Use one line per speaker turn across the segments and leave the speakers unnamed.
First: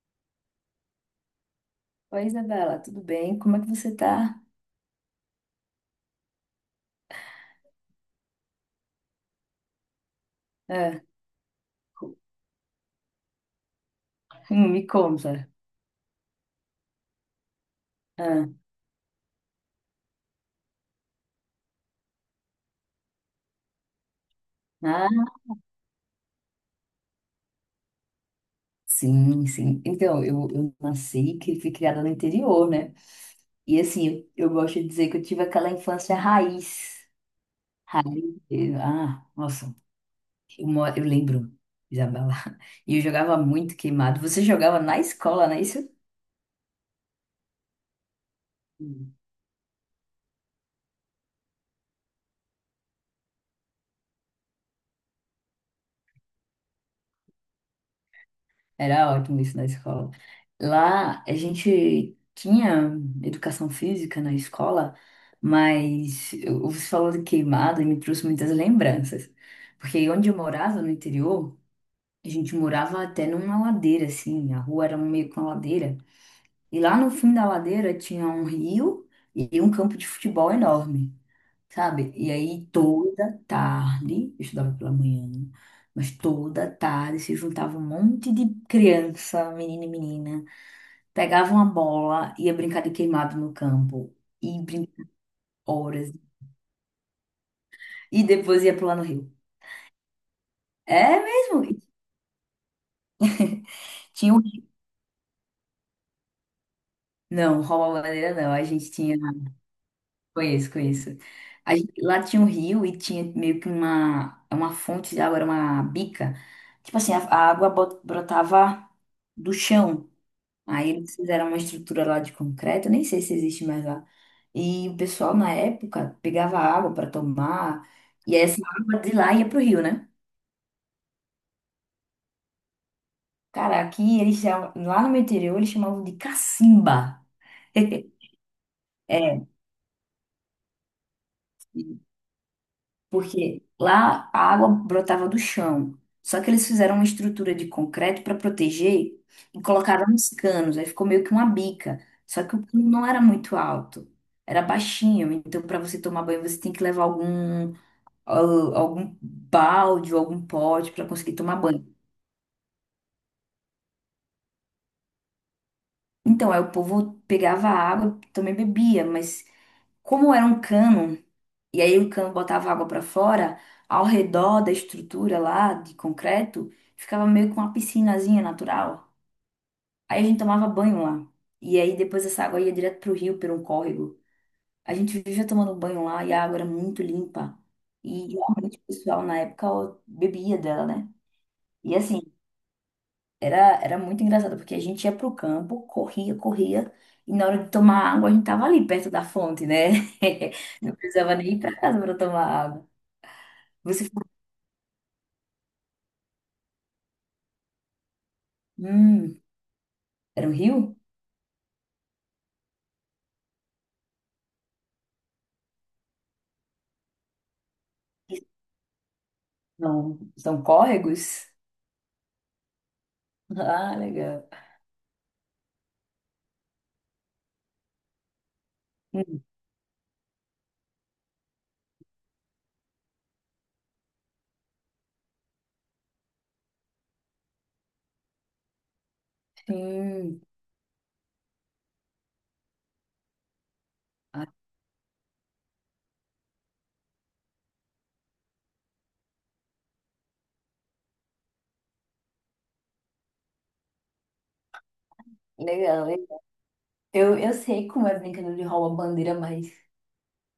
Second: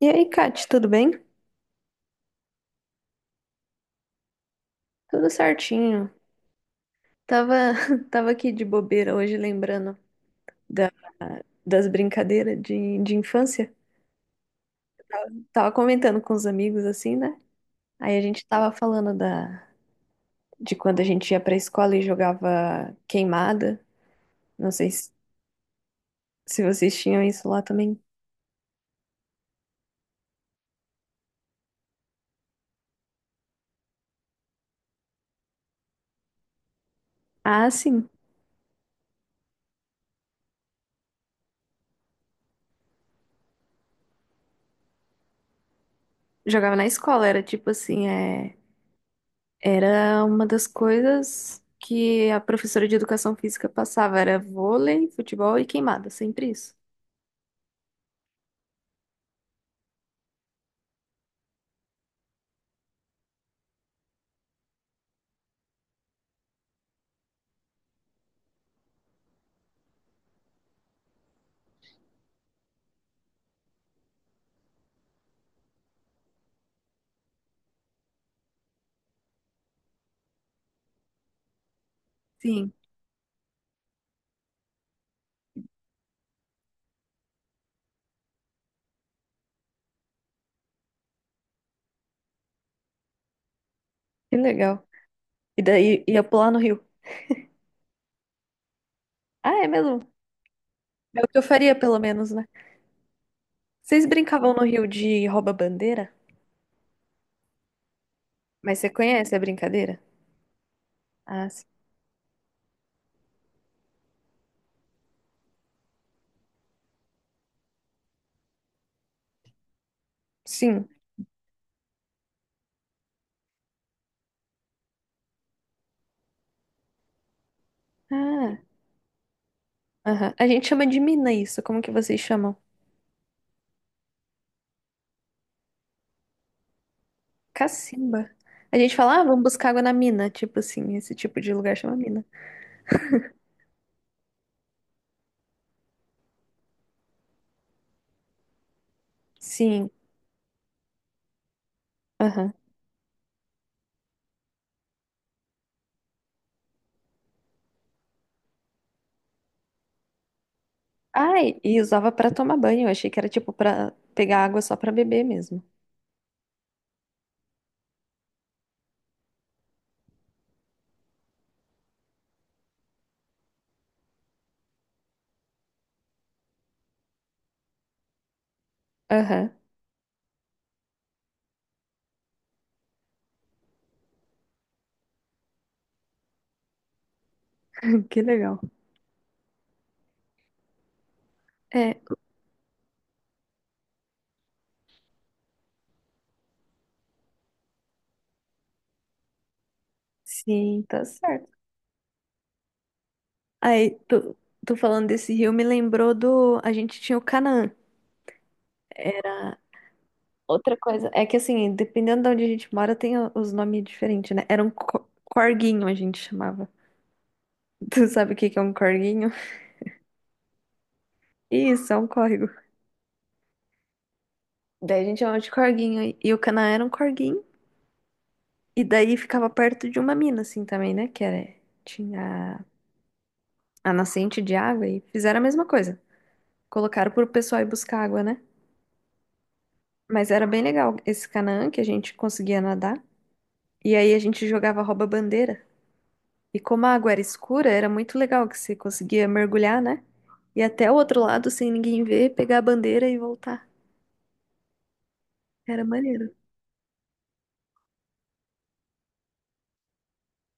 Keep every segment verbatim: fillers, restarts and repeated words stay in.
E aí, Kate, tudo bem?
Oi, Isabela, tudo bem? Como é que você tá?
Tudo certinho. Tava, tava aqui de bobeira hoje, lembrando da-
Ah,
das brincadeiras de, de infância.
hum, me conta.
Tava comentando com os amigos, assim, né? Aí a gente
Ah,
tava falando da, de quando a gente ia pra escola e jogava queimada. Não sei se,
ah,
se vocês tinham isso lá também.
sim, sim. Então, eu, eu nasci e cri- fui criada no interior, né? E assim, eu eu gosto de dizer que eu tive aquela infância raiz.
Ah, sim.
Raiz. eh, Ah, nossa, eu, mo- eu lembro, Isabela. E eu jogava muito queimado. Você jogava na escola, não é isso?
Jogava na escola, era tipo assim, é, era uma das coisas que a professora de educação física passava, era vôlei, futebol e queimada, sempre isso.
Era ótimo isso na escola. Lá a gente tinha educação física na escola, mas eu- você falou de queimada e me trouxe muitas lembranças. Porque onde eu morava, no interior, a gente morava até numa ladeira, assim, a rua era meio com a ladeira. E lá no fim da ladeira tinha um rio e um campo de futebol enorme, sabe? E aí
Sim.
toda tarde, eu estudava pela manhã, mas toda tarde se juntava um monte de criança, menino e menina, pegava uma bola, ia brincar de queimado no campo,
Que
e
legal.
brincava
E daí
horas,
ia pular no rio.
e depois ia pular no rio.
Ah, é mesmo? É
É
o que eu
mesmo?
faria, pelo menos, né? Vocês
Tinha um
brincavam no
rio.
rio de rouba-bandeira?
Não, rouba-bandeira não, a
Mas você
gente tinha,
conhece a brincadeira?
conheço, conheço.
Ah, sim.
A gente- Lá tinha um rio e tinha meio que uma, uma fonte de água, era uma bica. Tipo assim, a a água bot- brotava do chão.
Sim.
Aí eles fizeram uma estrutura lá de concreto, nem sei se existe mais lá. E o pessoal na época pegava água para tomar, e essa
Ah,
água de lá ia pro rio, né?
aham. A gente chama de mina isso. Como que vocês chamam?
Cara, aqui eles chamam, lá no meu interior eles chamavam de cacimba.
Cacimba. A gente fala, ah, vamos
É,
buscar água na mina. Tipo assim, esse tipo de lugar chama mina.
porque lá a água brotava do chão. Só que eles fizeram uma estrutura de concreto para proteger e
Sim.
colocaram uns canos, aí ficou meio que uma bica. Só
Aham.
que o cano não era muito alto, era baixinho, então para você tomar banho você tem que levar algum al- algum balde ou algum pote para conseguir
Ah,
tomar
e e
banho.
usava pra tomar banho. Eu achei que era tipo pra pegar água só pra beber mesmo.
Então, aí o povo pegava a água, também bebia, mas como era um cano, e aí o cano botava água para fora, ao redor da estrutura lá de concreto, ficava meio com uma piscinazinha natural.
Aham.
Aí a gente tomava banho lá. E aí depois essa água ia direto pro rio, por um córrego. A gente vivia tomando banho lá e a água era muito limpa.
Que
E
legal.
realmente o pessoal na época ó, bebia dela, né?
É.
E assim, Era, era muito engraçado, porque a gente ia pro campo, corria, corria, e na hora de tomar água a gente tava ali perto da fonte, né?
Sim,
Não
tá
precisava nem
certo.
ir pra casa para tomar água.
Aí,
Você falou,
tu, tu falando desse rio me lembrou do. A gente tinha o Canaã.
hum,
Era
era um
outra
rio?
coisa. É que assim, dependendo de onde a gente mora, tem o- os nomes diferentes, né? Era um co- corguinho, a gente chamava. Tu sabe o que que é um corguinho?
Não, são córregos?
Isso, é um córrego.
Ah, legal.
Daí a gente chamava de corguinho. E e o Canaã era um corguinho. E daí
Hum,
ficava perto de uma mina, assim, também, né? Que era. Tinha a nascente de água e fizeram a mesma coisa. Colocaram pro pessoal ir buscar água, né? Mas
Sim,
era bem legal esse Canaã que a gente conseguia nadar. E aí a gente
ah,
jogava rouba-bandeira. E como a água era escura, era muito legal que você conseguia mergulhar, né? E até o outro lado sem ninguém ver, pegar a bandeira e voltar. Era
legal.
maneiro.
Legal. Eu, eu sei como é brincadeira de rouba-bandeira, mas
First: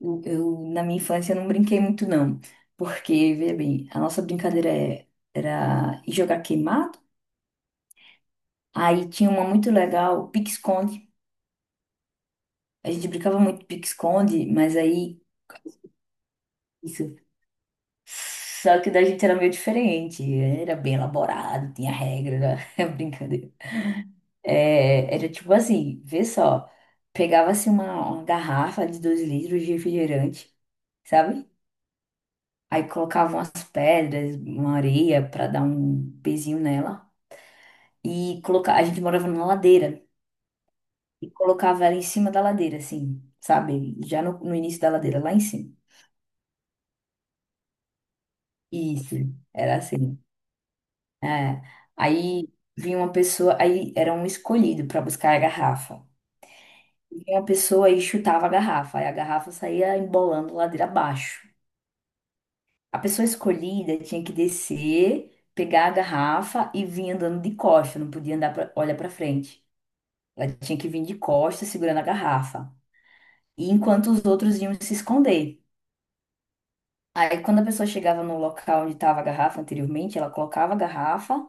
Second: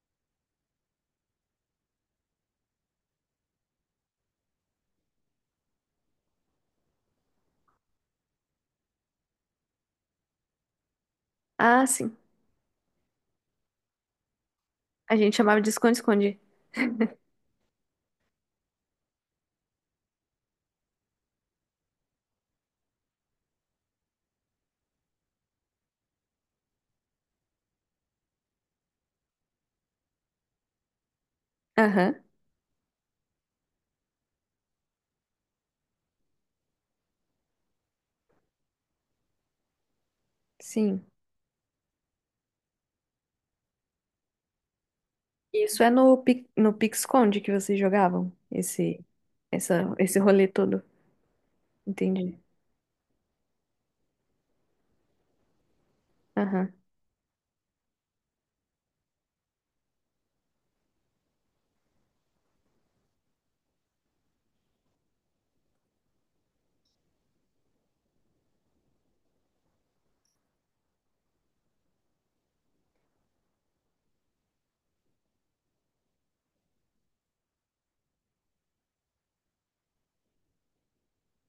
eu, eu, na minha infância, eu não brinquei muito, não. Porque, veja bem, a nossa brincadeira é- era ir jogar queimada. Aí tinha uma muito legal, pique-esconde.
Ah, sim.
A gente brincava muito de pique-esconde, mas
A
aí
gente chamava de esconde-esconde.
isso. Só que da gente era meio diferente, era bem elaborado, tinha regra, né? Brincadeira. É, era tipo assim, vê só, pegava-se uma, uma garrafa de dois litros de refrigerante, sabe?
Aham,
Aí colocava umas pedras, uma areia pra dar um pezinho nela. E coloca... a gente morava numa ladeira
sim.
e colocava ela em cima da ladeira, assim, sabe? Já no, no início da ladeira, lá em cima.
Isso é no, pi- no pique-esconde que vocês jogavam, esse,
Isso, era
essa, esse
assim.
rolê todo.
É.
Entendi.
Aí vinha uma pessoa, aí era um escolhido para buscar a garrafa.
Aham.
Vinha uma pessoa e chutava a garrafa, aí a garrafa saía embolando ladeira abaixo. A pessoa escolhida tinha que descer, pegar a garrafa e vir andando de costas, não podia andar pra, olhar para frente. Ela tinha que vir de costas segurando a garrafa. E enquanto os outros iam se esconder. Aí quando a pessoa chegava no local onde estava a garrafa anteriormente, ela colocava a garrafa.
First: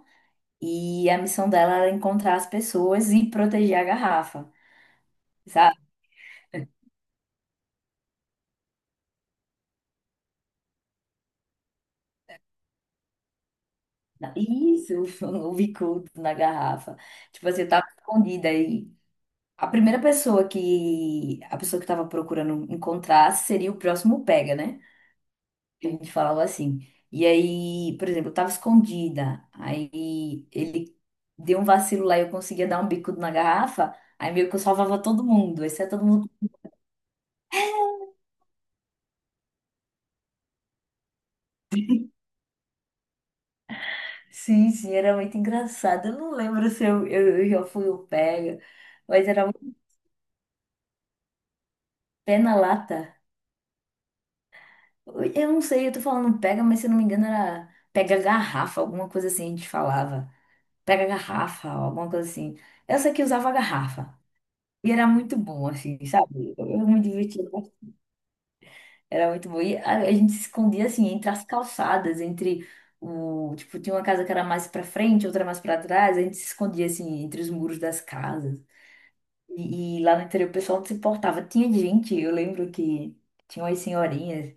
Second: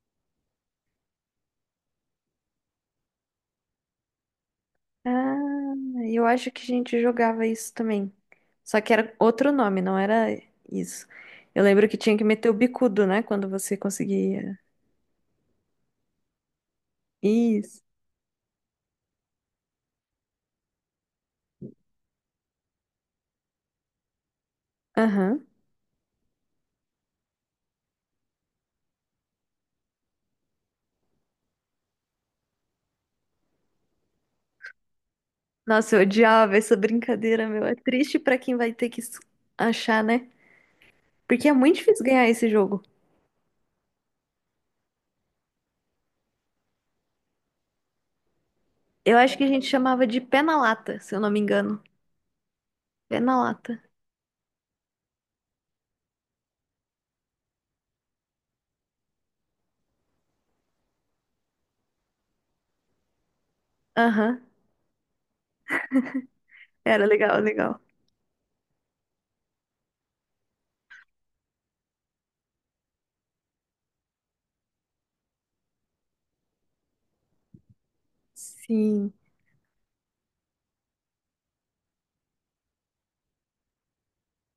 E a missão dela era encontrar as pessoas e proteger a garrafa,
Ah,
sabe?
eu acho que a gente jogava isso também. Só que era outro nome, não era isso. Eu lembro que tinha que meter o bicudo, né? Quando você conseguia.
Isso, o bicudo na garrafa. Tipo assim, eu
Isso.
tava escondida aí. A primeira pessoa que a pessoa que tava procurando encontrar seria o próximo pega, né?
Aham.
A gente falava assim. E aí, por exemplo, eu tava escondida. Aí ele deu um vacilo lá e eu conseguia dar um bicudo na garrafa. Aí meio que eu salvava todo mundo,
Nossa,
exceto
eu
todo mundo.
odiava essa brincadeira, meu. É triste pra quem vai ter que s- achar, né? Porque é muito difícil ganhar esse jogo.
Sim, sim, era muito engraçado. Eu não lembro se eu, eu, eu já fui o pega,
Eu
mas
acho que
era
a gente
muito
chamava de pé na lata, se eu não me engano.
pé na lata.
Pé na lata.
Eu não sei, eu tô falando pega, mas se eu não me engano era pega garrafa, alguma coisa assim a gente falava. Pega garrafa, alguma coisa assim. Eu sei que usava garrafa.
Aham.
E era muito bom, assim, sabe? Eu eu me
Era legal,
divertia.
legal.
Era muito bom. E a, a gente se escondia, assim, entre as calçadas, entre o... Tipo, tinha uma casa que era mais pra frente, outra mais pra trás. A gente se escondia, assim, entre os muros das casas.
Sim.
E, e lá no interior o pessoal não se importava. Tinha gente, eu lembro que tinha umas senhorinhas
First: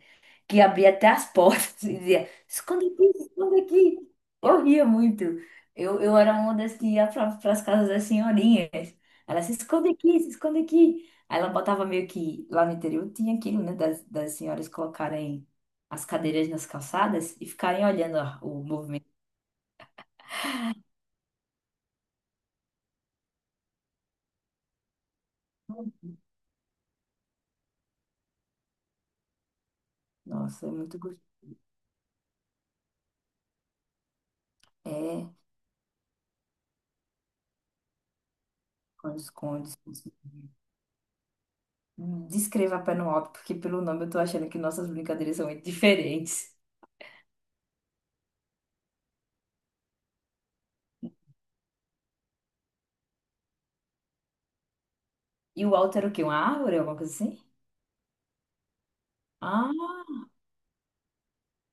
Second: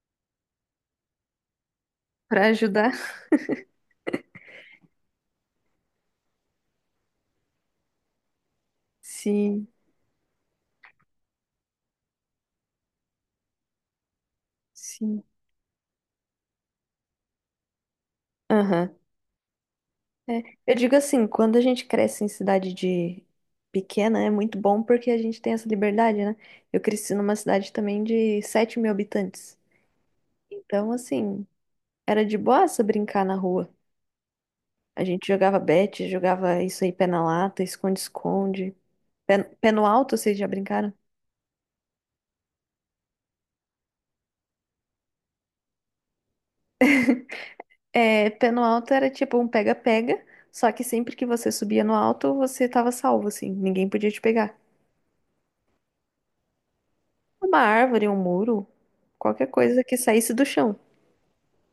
que abria até as portas e dizia,
Pra
esconde
ajudar?
aqui, esconde aqui. Eu ria muito. Eu, eu era uma das que ia para as casas das senhorinhas. Ela se
Sim,
esconde aqui, se esconde aqui. Aí ela botava meio que lá no interior tinha aquilo, né, das, das senhoras
sim.
colocarem as cadeiras nas calçadas e ficarem olhando ó, o
Aham.
movimento.
É, eu digo assim, quando a gente cresce em cidade de pequena, é muito bom porque a gente tem essa liberdade, né? Eu cresci numa cidade também de sete mil habitantes.
Nossa, é
Então,
muito gostoso.
assim, era de boaça brincar na rua. A gente
É,
jogava bete, jogava isso aí, pé na lata, esconde-esconde. Pé,
esconde,
pé no
esconde.
alto, vocês já
Esconde.
brincaram?
Descreva pé no alto, porque pelo nome eu tô achando que nossas brincadeiras são muito diferentes.
É, pé no alto era tipo um pega-pega, só que sempre que você subia no alto, você tava salvo, assim, ninguém podia te pegar.
E o alto era o quê? Uma árvore, alguma coisa assim?
Uma árvore, um muro, qualquer coisa que
Ah,
saísse do chão.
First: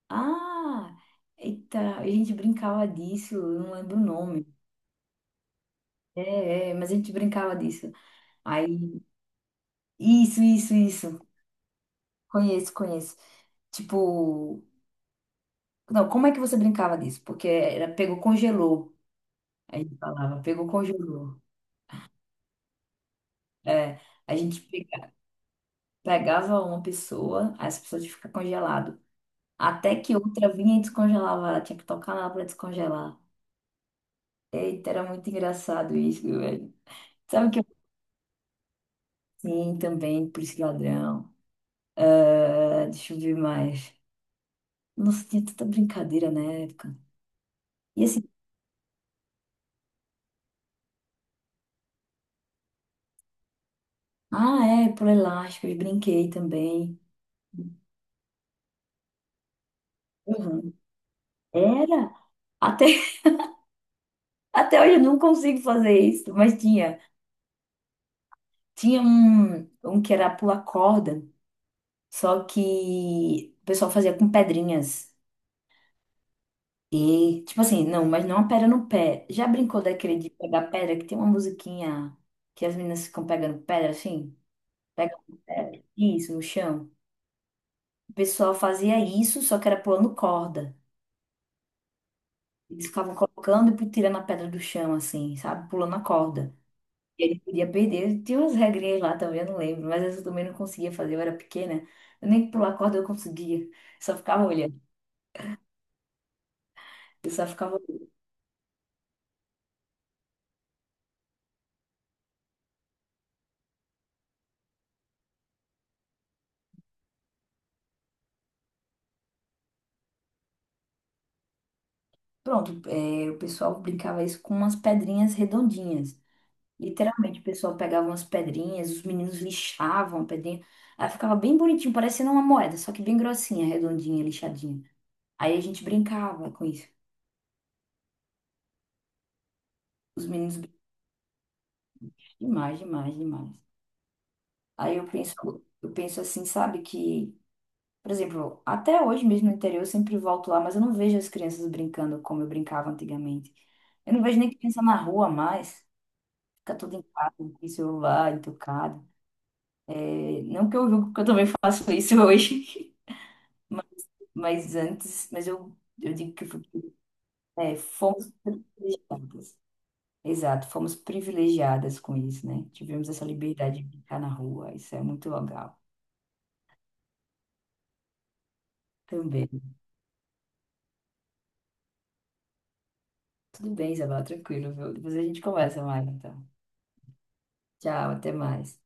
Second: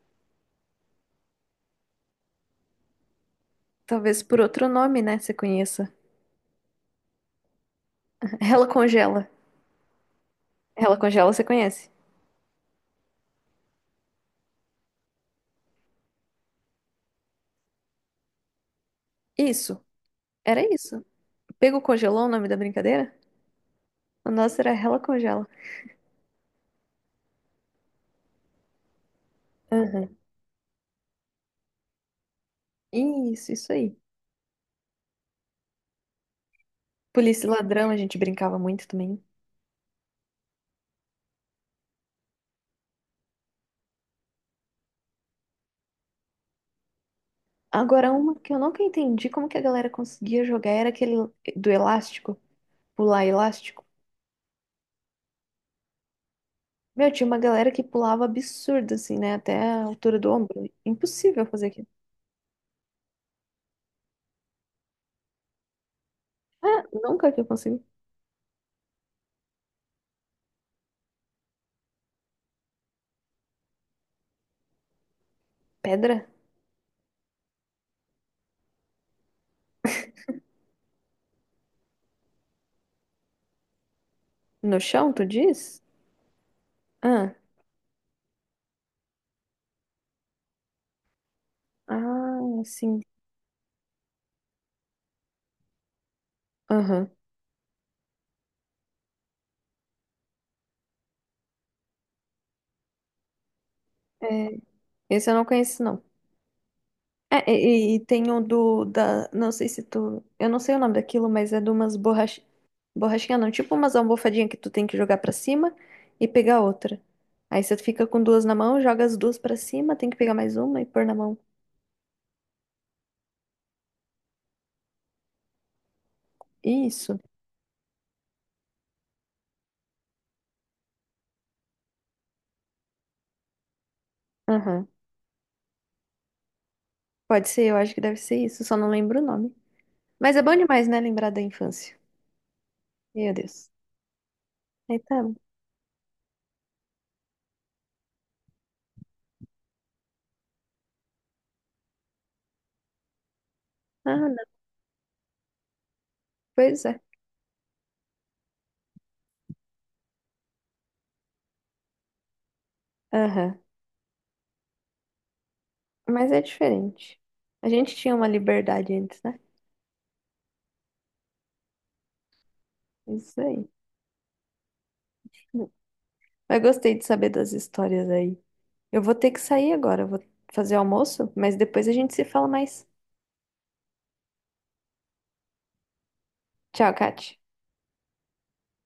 ah! Eita, a gente brincava disso, eu não lembro o
Talvez por
nome.
outro nome, né? Você conheça.
É, é, mas a gente brincava disso.
Ela
Aí,
congela.
isso, isso,
Ela
isso.
congela, você conhece.
Conheço, conheço. Tipo, não, como é que você brincava disso? Porque era pegou, congelou.
Isso.
A gente falava,
Era
pegou,
isso.
congelou.
Pego congelou o nome da brincadeira?
É,
O
a
nosso
gente
era ela
pega-
congela.
pegava uma pessoa, aí essa pessoa tinha que ficar congelada. Até que
Aham.
outra vinha e descongelava ela, tinha que tocar nela pra descongelar.
Isso, isso aí.
Eita, era muito engraçado isso, velho.
Polícia
Sabe
e
o que eu
ladrão, a gente brincava muito também.
sim também, por esse ladrão. Ah, deixa eu ver mais. Nossa, tinha tanta brincadeira na época. E
Agora,
assim,
uma que eu nunca entendi como que a galera conseguia jogar era aquele do elástico, pular elástico.
ah, é, por elásticos, brinquei também.
Meu, tinha uma galera que pulava absurdo, assim, né? Até a altura do ombro.
Uhum.
Impossível fazer aquilo.
Era. Até, até hoje eu não consigo fazer isso, mas
Ah,
tinha.
nunca que eu consegui.
Tinha um, um que era pular corda, só que o pessoal fazia com pedrinhas.
Pedra?
E, tipo assim, não, mas não a pedra no pé. Já brincou daquele de pegar pedra, que tem uma musiquinha que as meninas ficam pegando pedra, assim?
No chão,
Pegam
tu diz?
pedra, isso, no chão.
Ah.
O pessoal fazia isso, só que era pulando corda.
Ah,
Eles
sim.
ficavam colocando e tirando a pedra do chão, assim, sabe? Pulando a corda.
Aham.
E ele podia perder. Tinha umas regrinhas lá também, eu não lembro. Mas essa eu também não conseguia fazer, eu era pequena. Eu nem pular corda eu conseguia. Só ficava
É,
olhando.
esse eu não conheço, não.
Eu só
É,
ficava...
e, e- e
olhando.
tem o do, da, não sei se tu, eu não sei o nome daquilo, mas é de umas borrach, borrachinha não, tipo umas almofadinhas que tu tem que jogar pra cima e pegar outra. Aí você fica com duas na mão, joga as duas pra cima, tem que pegar mais uma e pôr na mão.
Pronto, é, o pessoal brincava isso com umas pedrinhas redondinhas.
Isso.
Literalmente, o pessoal pegava umas pedrinhas, os meninos lixavam a pedrinha. Aí ficava bem bonitinho, parecendo uma moeda, só que bem grossinha, redondinha, lixadinha.
Aham.
Aí a gente brincava com isso.
Pode ser, eu acho que deve ser isso, só não lembro o nome.
Os
Mas é bom
meninos brincavam
demais, né, lembrar da infância.
demais, demais,
Meu
demais.
Deus.
Aí
Aí
eu
tá.
penso, eu penso assim, sabe, que, por exemplo, até hoje mesmo no interior eu sempre volto lá, mas eu não vejo as crianças brincando como eu brincava antigamente. Eu
Ah,
não vejo nem
não,
criança na rua mais. Fica
pois
tudo
é.
em casa, com celular, entucado. É, não que eu julgo, porque eu também faço isso hoje.
Aham.
Mas antes, mas eu, eu
Mas
digo
é
que fui-
diferente. A
é,
gente tinha uma
fomos
liberdade antes, né?
privilegiadas. Exato, fomos privilegiadas com isso, né? Tivemos essa
Isso aí.
liberdade de brincar na rua, isso é muito legal
Mas gostei de saber das histórias aí. Eu vou ter que
também.
sair agora, eu vou fazer almoço, mas depois a gente se fala mais.
Tudo bem, Isabela, tranquilo, viu? Depois a gente conversa mais, então.
Tchau, Kati.
Tchau, até mais.